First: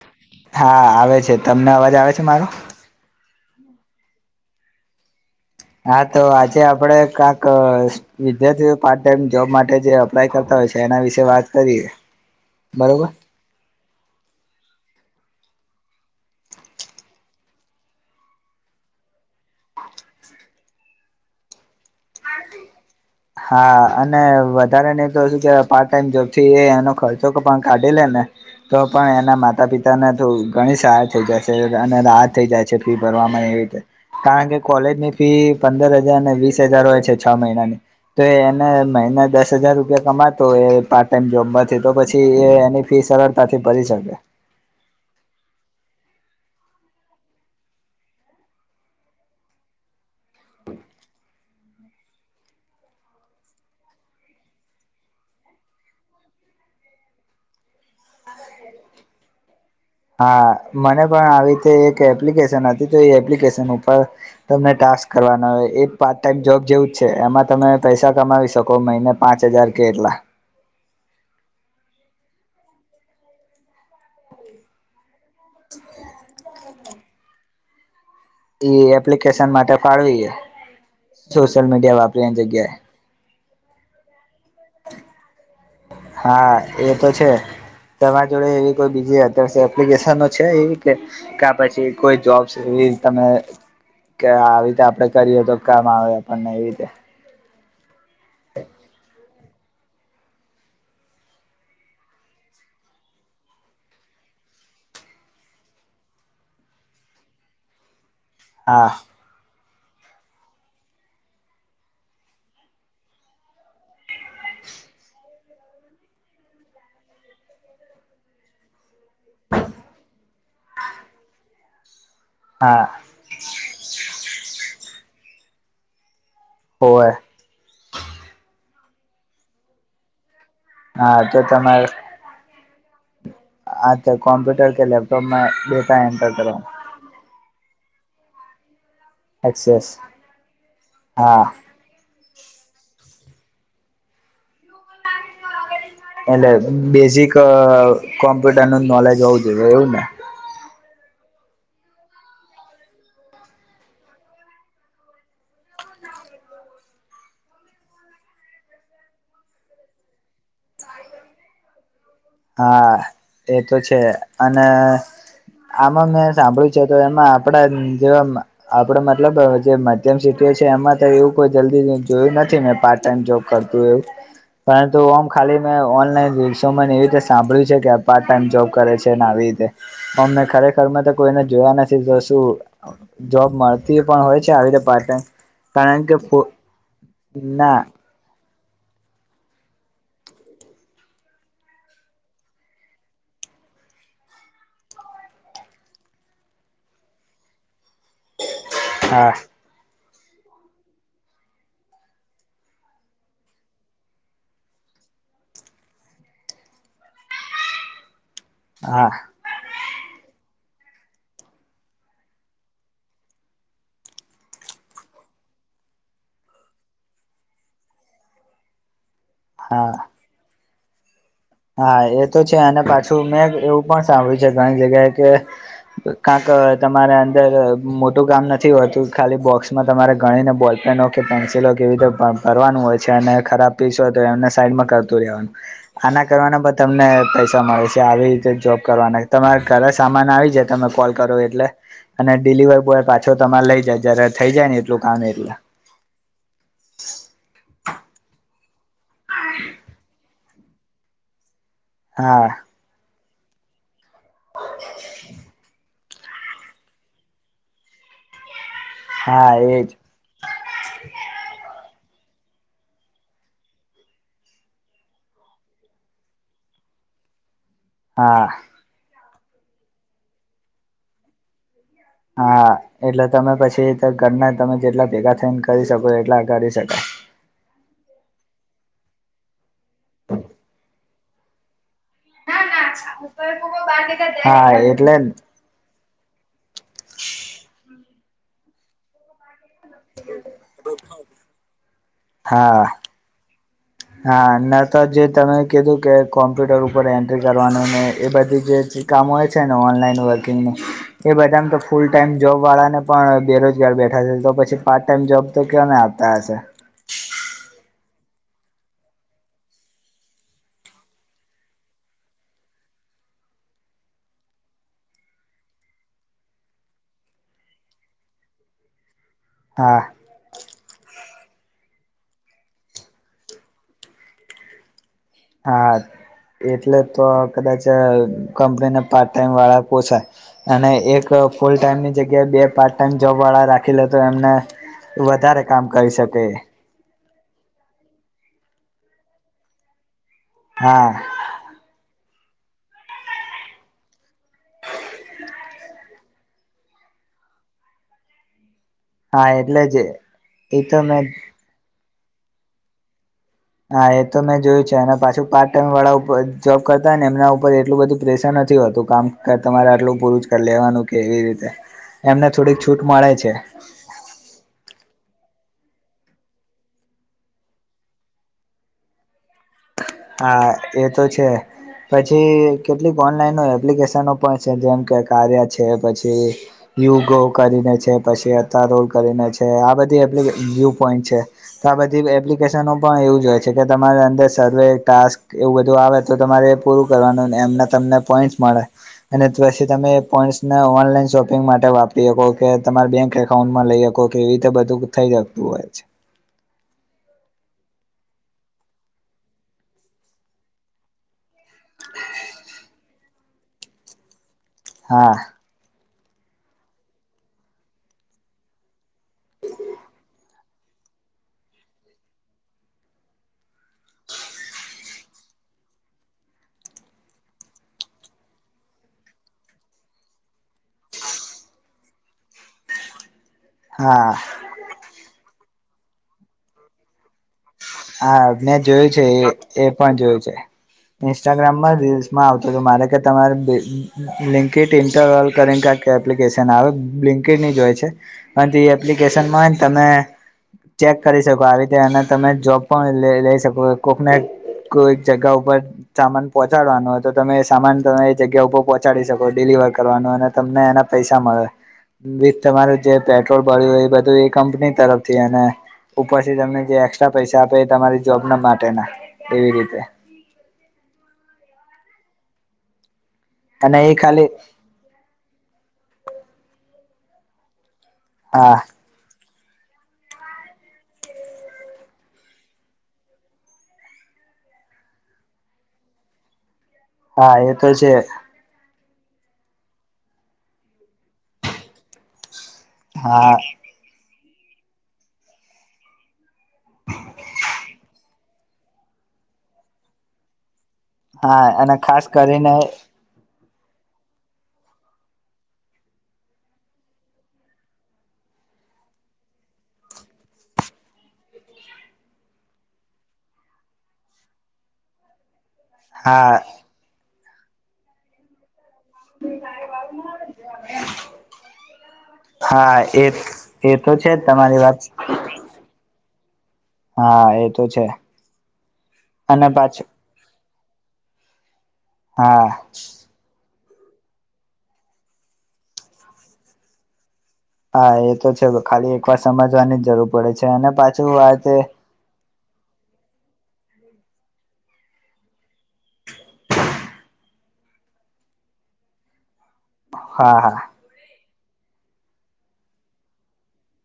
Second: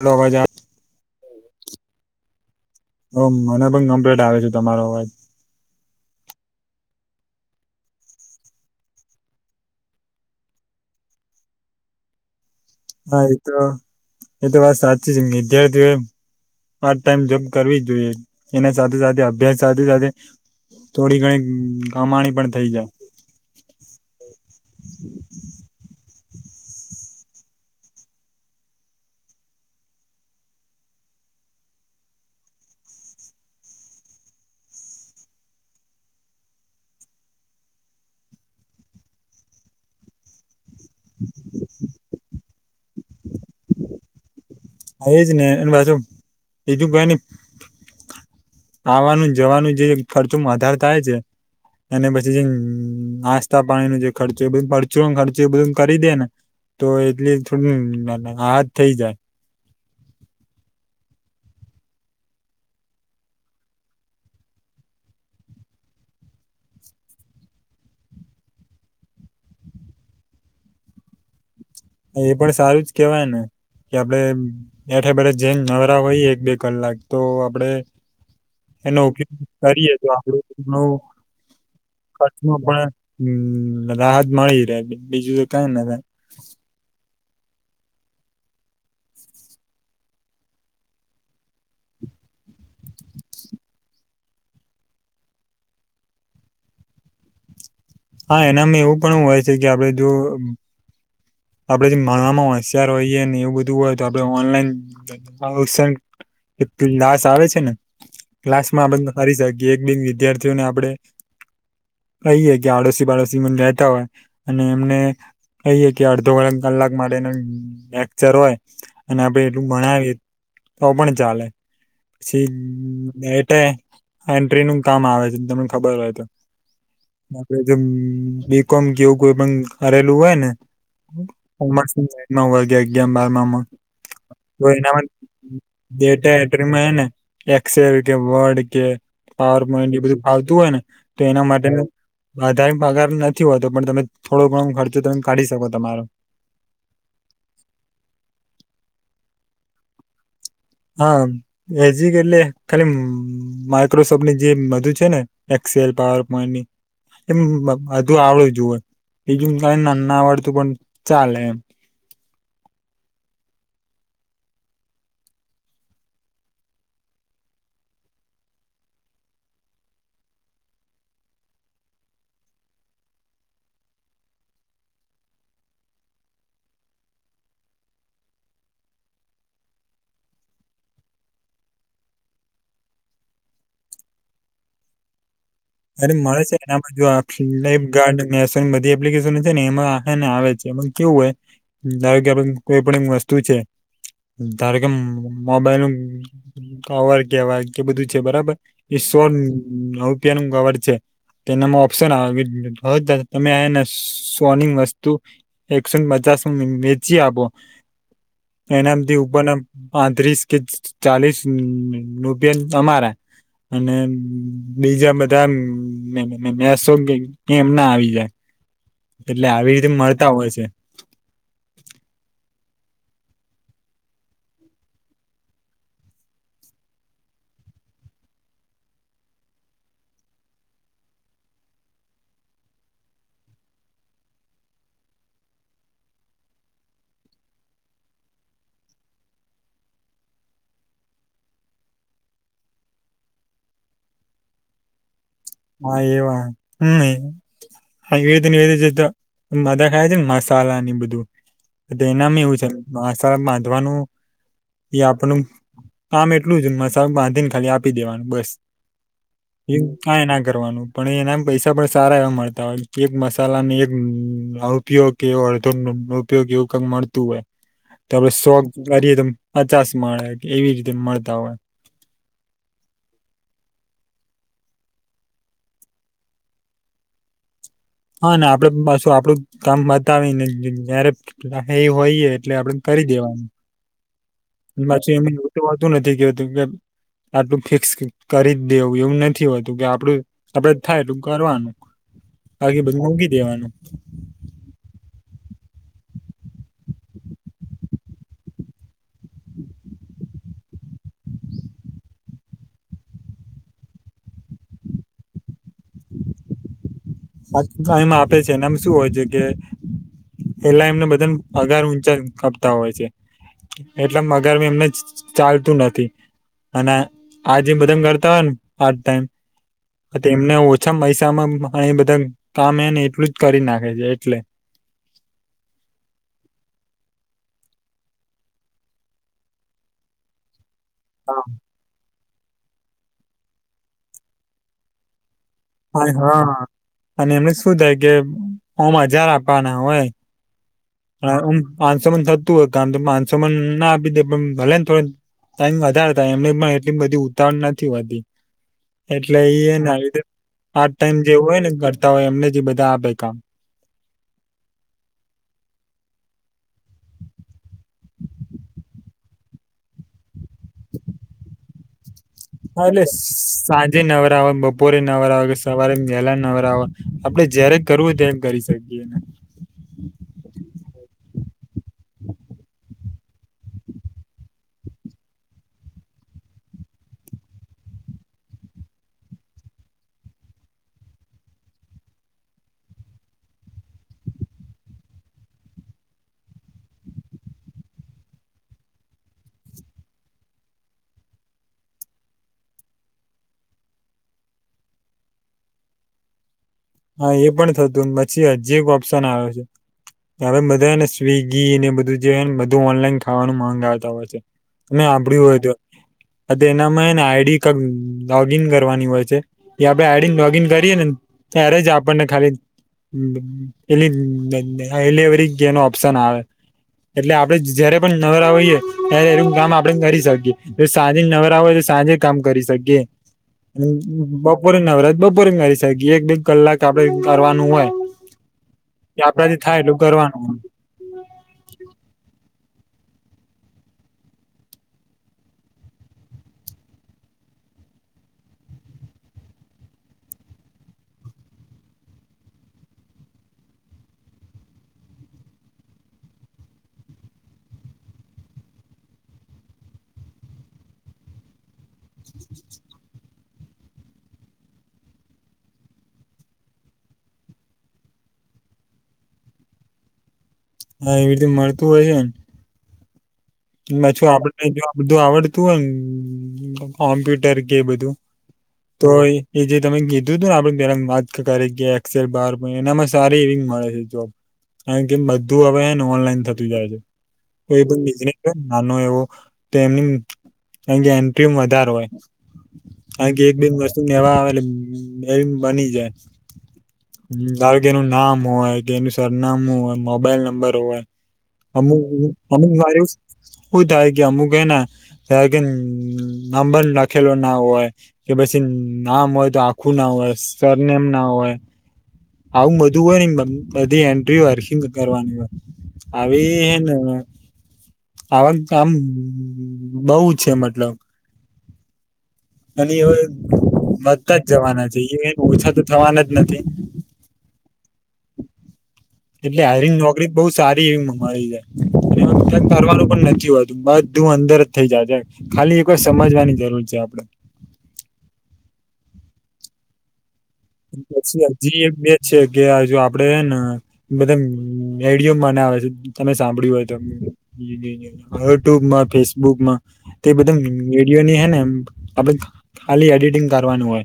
Hello અવાજ હા આવે છે તમને અવાજ આવે છે મારો હહ મને પણ કમ્પ્લીટ આવે છે તમારો અવાજ હા તો આજે આપડે કાક વિદ્યાર્થીઓ પાર્ટ ટાઈમ જોબ માટે જે અપ્લાય કરતા હોય પછે એના વિશે વાત કરીએ. બરોબર હા એતો એતો વાત સાચી છે. વિદ્યાર્થીઓએ પાર્ટ ટાઈમ જોબ કરવી જ જોઈએ. એના સાથે સાથે અભ્યાસ સાથે સાથે થોડી ઘણી કમાણી પણ થઈ જાય. હા અને થીએ એનો ખર્ચો પણ કાઢી લે ને તો પણ એના માતા પિતાને થો ઘણી સહાય થઈ જાય. છે અને રાહત થઈ જાય છે ફી ભરવામાં એવી રીતે કારણ કે કોલેજની ફી પંદર હજારને વીસ હજાર હોય છે છ મહિનાની તો એને મહિને દસ હજાર રૂપિયા કમાતો હોય પાર્ટ ટાઈમ જોબમાંથી તો પછી એ ની ફી સરળતાથી ભરી શકે. હા એજ ને અને પાછુ બીજું કાંઈ ની આવાનું ને જવાનું જે ખર્ચોમાં વધાર થાય છે અને પછી જે નાસ્થા પાણીનો જે ખર્ચો એ બધું પરચુંરણ ખર્ચો એ બધું કરી દે ને તો એટલી થોડી રાહત થઈ જાય. હા મને પણ આવી રીતે એક એપ્લિકેશન હતી તો એ એપ્લિકેશન ઉપર તમને ટાસ્ક કરવાના હોય એ પાર્ટ ટાઈમ જોબ જેવું જ છે. એમાં તમે પૈસા કમાવી શકો મહિને પાંચ હજાર કે એટલા એ પણ સારું જ કેવાય ને કે આપડે એપ બેઠે બેઠે જેમ નવરા હોઈએ એક બે કલાક તો આપણે ઈ એનો ઉપયોગ એપ્લિકેશન માટે કરીએ તો ફાળવીએ આપણું સોશિયલ મીડિયા વાપરીની ખર્ચમાં જગ્યાએ પણ રાહત મળી રે બીજું કઈ ના થાય હા એ તો છે. તમારી જોડે એવી કોઈ બીજી અધર્સ એપ્લિકેશનો છે એવી કે કા પછી કોઈ જોબસ એવી પ્લીઝ તમે કે આવી રીતે આપણેે કરીએ તો કામ આવે આપણને એ રીતે હા એનામાં એવું પણ હોય છે કે આપડે જો આપડે જે ભણવામાં હોશિયાર હોઈએ ને એવું બધું હોય તો આપણે ઓનલાઈન પ્રમોશન એ ક્લાસ આવે છે ને કલાસમાં હા આ બને હારી સાઇડ જે એક બે વિદ્યાર્થીઓને આપડે કહીએ કે આડોશી પાડોશી મને રહેતા હોય અને એમને કહીએ કે અડધો એમ કલાક માટેનો લેક્ચર હોય અને આપડે એટલું ભણાવીએ તો પણ ચાલે. પછી હા ડેટા એન્ટ્રીનું કામ આવે છે તમને ખબર હોય તો હોવે આપણે જેમ બીકોમ કે એવું કોઈ પણ કરેલું હોય ને હા તો [unintelligible] તમારે નવ વાગ્યા [unintelligible] માર મામા આ તે તો કોમ્પ્યુટર કે એનામાં લેપટોપમાં એન્ટર ડેટા કરો એટ્રીમાં હેને એક એકસેલ કે વર્ડ કે પાવર એક્સેસ પોઈન્ટ એ બધું ફાવતું હોય ને તો એના હા માટે વધારે પગાર નથી હોતો પણ તમે થોડો ઘણો ખર્ચો તમે કાઢી શકો છો. એટલે બેઝિક કોમ્પ્યુટરનું નોલેજ હોવું જોઈએ એવું ને હા બેઝિક એટલે ખાલી માઈક્રોસોફ્ટની જે બધુ છે ને એકસેલ પાવર પોઈન્ટની એમ બધુ આવડે જુએ બીજું કાંઈ ના ના આવડતું પણ ચાલે એમ હા એ તો છે અને આમાં મેં સાંભળ્યું છે તો એમાં આપણા જેવા આપણે મતલબ જે મધ્યમ સીટી છે એમાં તો એવું કોઈ જલ્દી જોયું નથી મેં પાર્ટ ટાઈમ જોબ કરતું હોય એવું પરંતુ આમ ખાલી મેં ઓનલાઈન રીલસોમાં ને એવી રીતે સાંભળ્યું છે કે પાર્ટ ટાઈમ જોબ કરે છે ને આવી રીતે પણ મેં ખરેખરમાં તો કોઈને જોયા નથી શું જોબ મળતી પણ હોય છે આવી રીતે પાર્ટ ટાઈમ કારણ અરે કે ફો મળે છે એનામાં જો આ ના ફિલ્પગાર્ડ ને એમ બધી એપ્લિકેશનો છે ને એમાં ને આવે છે એમાં કેવું હોય આવ કે આપડે કોઈ પણ એ વસ્તુ છે ધારો કે મોબાઈલ નું કવર કેવાય કે બધું છે બરાબર એ સો હા રૂપિયાનું કવડ છે તેનામાં ઓપ્શન આવી તમે આને સોની વસ્તુ એકસોને પચા વેચી આપો હા એનામથી ઉપરના પાંત્રીસ કે ચાલીસ રૂપિયા તમારા અને બીજા બધા મેશો કે એમ ના આવી જાય એટલે આવી રીતે હા મળતા હોય છે હા એ તો છે અને પાછું મેં એવું પણ સાંભળ્યું છે ઘણી જગ્યાએ કે કંક તમારે અંદર મોટું કામ નથી હોતું ખાલી બોક્સમાં તમારે ગણીને બોલ પેન્સિલો કેવી રીતે ભરવાનું હોય છે અને ખરાબ પીસ હોય તો એમને સાઈડમાં કરતું રહેેવાનું આના કરવાના તમને પૈસા મળે છે, આવી રીતે જોબ કરવાના તમારે ઘરે સામાન આવી જાય તમે કોલ ક રો એટલે અને ડિલિવર બોય પાછો તમારે લઈ જાય જયારે થઈ જાય ને એટલું કામ એટલે હા એવા હમ હા એ તો [unintelligible] મધા ખાય છે ને મસાલાની બધું અધ હા એનામી એવું છે આસ બાંધવાનું એ આપણું કામ એટલું જ મસાલ બાંધી ને ખાલી આપી દેવાનું બસ હા એજ કાઈ ના પણ એના પૈસા પણ સારા એવા મળતા હોય એક મસાલાને એક ઉપયોગ કેવો અડધો ઉપયોગ એવો મળતું હોય તો આપડે હા સો કરીએ તો પચાસ મળે એવી રીતે મળતા હોય હા એટલે તમે પછી ઘરના તમે જેટલા ભેગા થઈને કરી શકો એટલા કરી શકાય [unintelligible] હા ને આપડે પાશુ આપડું કામ બતાવી ને જયારે હોઈએ એટલે ના આપડે કરી ના દેવાનું ઉપર બહાર નીકળ્યા હા એટલે માછી જ એમને એવું તેવુ હતું ને તે કે કે આટલું ફિક્સ કરી જ દેવું એવું નથી હો તુ કે આપડું આપડે થાય એટલું કરવાનું બાકી હા બધું મૂકી દેવાનું હા ન તો જે તમે કીધું કે કોમ્પ્યુટર ઉપર એન્ટ્રી કરવાનું ને એ બધી જે કામો હોય છે, ને ઓનલાઈન વ ર્કિંગનું એ બધામાં તો ફુલ ટાઈમ જોબ વાળા ને પણ બેરોજગાર બેઠા તો પછી પાર્ટ ટાઈમ જોબ તો કેવાને આવતા શે ટાઈમ આપે છે એ ને આમ શું હોય છે કે એટલા એમને બધાને પગાર ઊંચા આપતા હોય છે. એટલે મગર બી એમને જ ચાલતું નથી અને આજે બધા કરતા હોય ને પાટ ટાઈમ હા એમને ઓછા પૈસામાં બધ કામ એ ને એટલું જ કરી નાખે છે, એટલે હા, એટલે તો કદાચ કંપનીને પાર્ટ ટાઈમ વાળા પોસાય અને એક ફૂલ ટાઈમની જગ યા બે પાર્ટ ટાઈમ જોબ વાળા રાખી લે તો એમને વધારે કામ કરી શકે હા અને એમને શું થાય કે ઓમ હજાર આપવાના હોય હા હ પાંચસોમા થતું હોય કામ ત પાંચસોમા ના આપી દે પણ ભલે ને થોડ ટાઈમ વધારે થાય એમને પણ એટલી બધી ઉતાવળ નથી હોતી એટલે હા એ હેને જ આવી રીતે એ પાટ તો ટાઈમ મેં જે હોય ને કરતા હોય એમને જ બધા આપે કામ હા એ તો મેં જોયું છે, અને પાછું પાર્ટ ટાઈમ વાળાર જોબ કરતા ને એમના ઉપર એટલું બધું પ્રેશર નથી હોતું કામ તમારે આટલું પૂરું જ કરી લેવાનું કેવી રીતે એમને થોડીક હા, એટલે છૂટ મળે છે સાંજે નવરા હોય, બપોરે નવરા હોય, સવારે વેલા નવરા હોય આપડે જયારે કરવું હોય ત્યારે કરી શકીએ હા એ તો છે. પછી કેટલીક ઓનલાઈનો એપ્લિકેશનો પણ છે, જેમ કે કાર્યા છે પછી યોગો કરીને છે, પછી અતા રોલ કરીને છે, આ બધી એપ્લિ વયુ પોઈન્ટ છે. આ બધી એપ્લિકેશનો પણ એવું જ હોય છે, કે તમારી અંદર સર્વે ટાસ્ક એવું બધું આવે તો તમારે પૂરું કરવાનું એમના તમને પોઈન્ટ મળે અને પછી તમે એ પોઈન્ટસને ઓનલાઈન શોપિંગ માટે વાપરી હકો કે તમારા બેંક એકાઉન્ટમાં લઈ શકો કેવી રીતે બધું થઈ જતું હોય છે. હા એ પણ થતું પછી હજી એક ઓપ્શન આવે છે. હવે બધાને સ્વિગી ને બધું જે હેને બધું ઓનલાઈન ખાવાનું માંગ આવતા હોય છે. ને હા આપળી હોય તો એનામાં હેને આઈડી ક લોગ ઈન કરવાની હોય છે, આપણે આઈડી લોગ ઈન કરીએે ને ત્યારે જ આપણને ખાલી હ એલી એલીવરીગનો ઓપશન આવે એટલે આપડે જયારે પણ નવરઈયએ ત્યારે એનું કામ આપડે કરી શકીએ સાંજ નવરય સાંજે કામ કરી શએ હા બપોરે નવરાજ બપોરે કરી શ એક બે કલાક આપડે કરવાનું હોય. હા મેં જોયું છે એ આપણાથી થાય એ એટલું પણ કરવાનું જોયું છે હોય. ઇન્સ્ટાગ્રામમાં રીલ્સમાં આવ મારે તમારે લિડ ઇન્ટરલ કરી ક એપ્લિકેશન આવે. ્િકેશનમાં તમે ચેક કરી શકો આવી રીતે એના તમે જોબ પણ લઈ શકો કોકને કોઈક જગ ઉપર સામાન પહંચાડવાનું હોય તો તમે સામાન તમે એ જગ્યા ઉપર પહોંચાડી શકો ડેલી કરવાનું અને તમને એના પૈસા મળે વિથ તમારું જે પેટ્રોલ ભર્યુંય એ બધું એ કંપની તરફથી ઉપરથી તમને જે એકસ્ટ્રા પૈસા આપે એ તમારી જોબ ના માટે ના એવી રીતે હા એવી રીતે મળતું હોય છે ને અને એ છું ખાલી આપડને જો બધું આવડતું હોય ને કોમ્પ્યુટર કે બધું હા [inaudible] એ જે તમે કીધું હતું ને આપડે પેલા માતક કે એસેલ બાર એનામાં સારી એવી મળે છે જોબ કારણ કેમ બધું હવે એને ઓનલાઈન થતું જાય છે. હા એ કોઈ તો પણ છે. બિઝનેસ હોય ને નાનો એવો તો એમ એન્ટ્રી વધારે હોય કાર કે એક હા બેન વસ્ને એવા આવે એટલે એવી બની જાય હ તાર કે એનું નામ હોય કે એનું સરનામું હોય મોબાઈલ નંબર હોય હા અને અમુક ખાસ અમુક કરીને મા હું થાય કે અમુક ને ત્યારે કે નાંબર લખેલો ના હોય કે પી પછી નામ હોય તો આખું ના હોય સરનેમ ના હોય.. આવું બધું હોય ને બધી એન્ટ્રી હોય હર્ખિંગ કરવાની હોય. આવી હા હે ને આવા આમ બઉુ છે મતલબ અને એ એ તો છે વધતા જ તમારી જવાના છે વાત એ ઓછા તો થવાના જ નથી હા એ તો છે. એટલે અને હરિંગ પાછું નોકરી બહ સારી એવી મળી જાય એમાં હા કક કરવાનું પણ નથી હોત બધું અંદર જ થઇ જજ ખાલી એક વાર સમજવાની જરૂર છે આપડે. હા એ તો છે ખાલી એક વાર સમજવાની જ જરૂર પડે છે અને પાછું પછી વાત એ. હજી એક બે છે કે જો આપડે ને બધા આઈડયો મને આવે છે તમે સાંભળ્યું હોય તો યુટ્યુબમાં ફેસબુકમાં તે બધા હા હા રેડયો ની હે ને. આપ ખાલી એડિટિંગ કરવાનું હોય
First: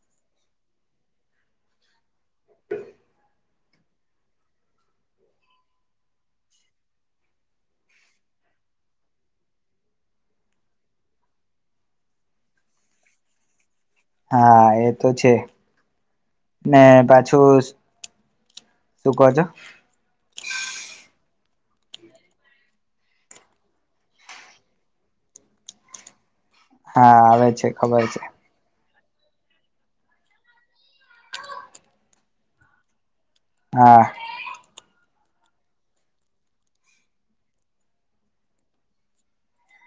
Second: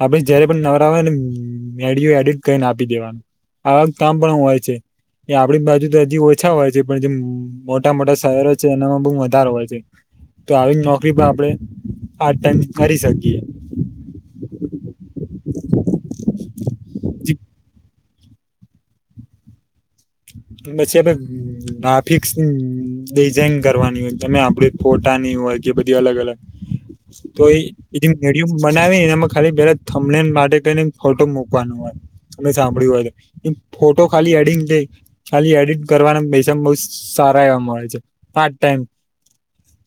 આપે જારે. નવરા હો નેઓઘડિયો એડિટ કરીને આપી દેવાનું આવા કામ પણ હોય છે. એ આપણી બાજુ તો હજી ઓછા હોય છે પણ જે મોટા મોટા શહેરો છે એનામાં બહ વધારો હોય છે. તો આવી નોકરી પણ આપણે આ ટાઈમ કરી શકીએ. હા એ તો છે. ને પાછું [unintelligible] પછી આપ ગ્રાફિક્સ ડિઝાઇન કરવાની હોય તમે આપડી ફોટાની હોય કે બધી અલગ અલગ હા તો આવે એ છે ખબર છે [unintelligible] બનાવે ખાલી પેલામને માટે કઈને ફોટો મૂકવાનું હોય તમને સાંભળ્યું હોય. ફોટો હા ખાલી અડિંગ દઈ ખાલી એડિટ કરવાના પૈસામાં બહ સારા એવા મળે છે. પાર્ટ ટાઈમ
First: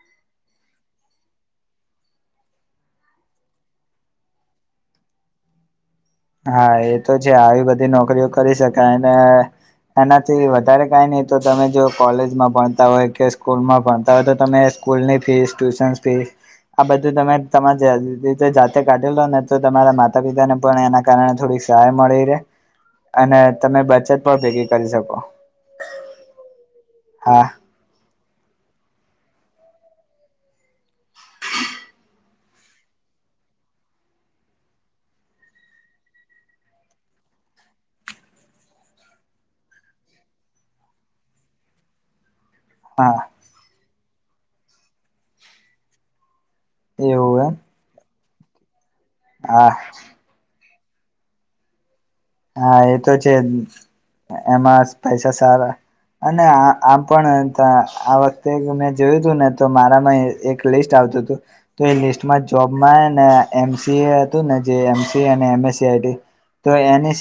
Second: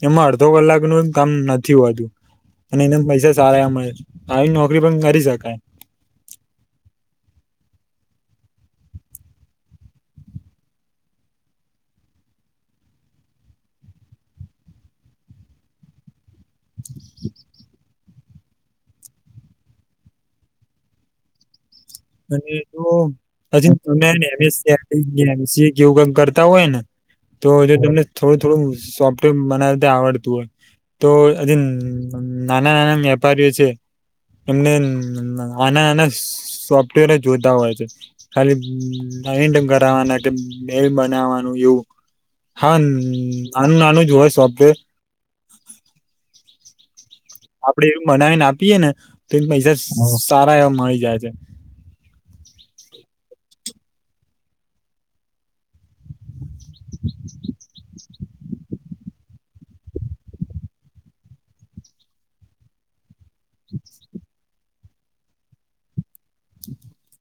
એમાં અડધો કલાકનું કામ નથી હોતું. અને એના પૈસા સારા મળે આવી નોકરી પણ કરી શકાય. હા એ તો છે. આવી બધી નોકરીઓ કરી શકાયને એનાથી વધારે કઈ નહી તો તમે જો કોલેજમાં ભણતા હોય કે સ્કૂલમાં ભણતા હોય તો તમે સ્કૂલની ફીસ, ટ્યુશન ફીસ, આ બધું તમે તમા જાતે કાઢેલો ને તો તમારા માતા પિતાને પણ એના કારણે થોડી તમે બચત પણ ભેગી કરી શકો અનેવું [unintelligible] કરતા હોયને હા તો જો તમને થોડું થોડું સોફ્ટવેર બનાવતા આવડતું હોય. તો અધ નાના નાના વેપારીઓ છે એમને નાના નાના સોફ જોતા હોય છે ખાલી લ કરવાના કે મેલ બનાવવાનું એવું હા આનું નાનું જ હોય સોફ્ટવેર. એવું એમ આપડે એવું બનાવીને આપીએે ને તો એ હા પૈસા સારા એવા મળી જાય છે. હા એ તો છે એમાં પૈસા સારા અને આમ પણ આ વખતે મેં જોયું હતું ને તો મારામાં એક લિસ્ટ આવતું હતું તો એ લિસ્ટમાં જોબમાં એને એમસી એ હતું ને જે એમએસ સી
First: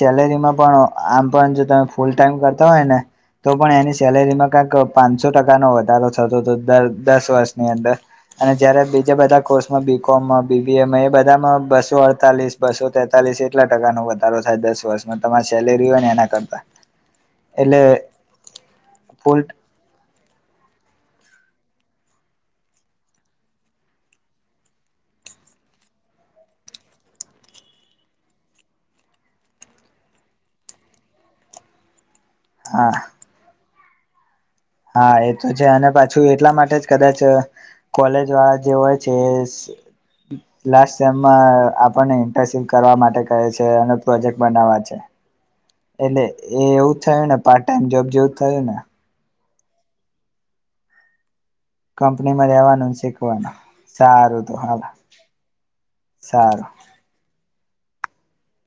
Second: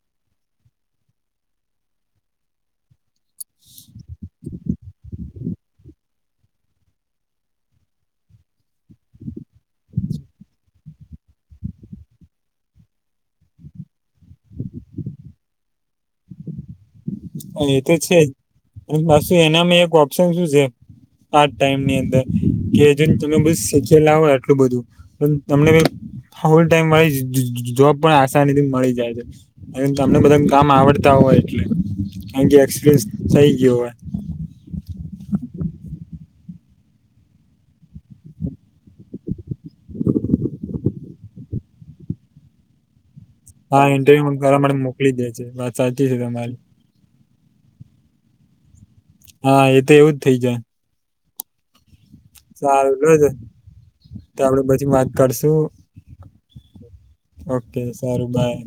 [unintelligible] એ એ સેલેરીમાં પણ આમ પણ જો તમે ફૂલ ટાઈમ કરતા હોય ને તો પણ એની સેલેરીમાં કંઈક પાંચસો ટકાનો વધારો થતો હતો દસ વર્ષની અંદર. અને જયારે બીજા બધા કોર્સમાં બી કોમમાં, બીબી એમાં એ બધામાં બસો અડતાલીસ, બસો તેતાલીસ એટલા ટકા નો વધારો થાય દસ વર્ષમાં તમારી સેલેરી હોય ને એના કરતા. હ એ એટલે તો છે. ફૂલ [unintelligible] એનામાં એક ઓપ્શન શું છે. આ ટાઈમની અંદર કેજ તમે શીખેલા હો આટલું બધું તમને હોલ ટાઈમ મળી જોબ પણ આસાની થી મળી જાય છે. અને તમને બધા કામ આવડતા હોય એટલે હા એક્સપિરયન્સ થઈ ગયો હોય. હા એ તો છે અને પાછું એટલા માટે જ કદાચ કોલેજ વાળા જે હોય છે. એ લાસ્ટ સેમમાં આપને ઇન્ટર્નશીપ કરવા માટે કહે છે. હા ઇન્ટરવ્યુ પ્રોજેક્ટ કરવા માટે બનાવા છે. મોકલી દે વાત સાચી છે એટલે તમારી એ એવું થય ને પાર્ટ ટાઈમ જોબ જેવું થયું ને. હા એ તો એવું જ થઇ જાય. કંપની માં રેવાનું સારું લો શીખવાનું. સારું તો આપડે હ પછી વાત કરશું સાલ ઓ સારું બાઈ.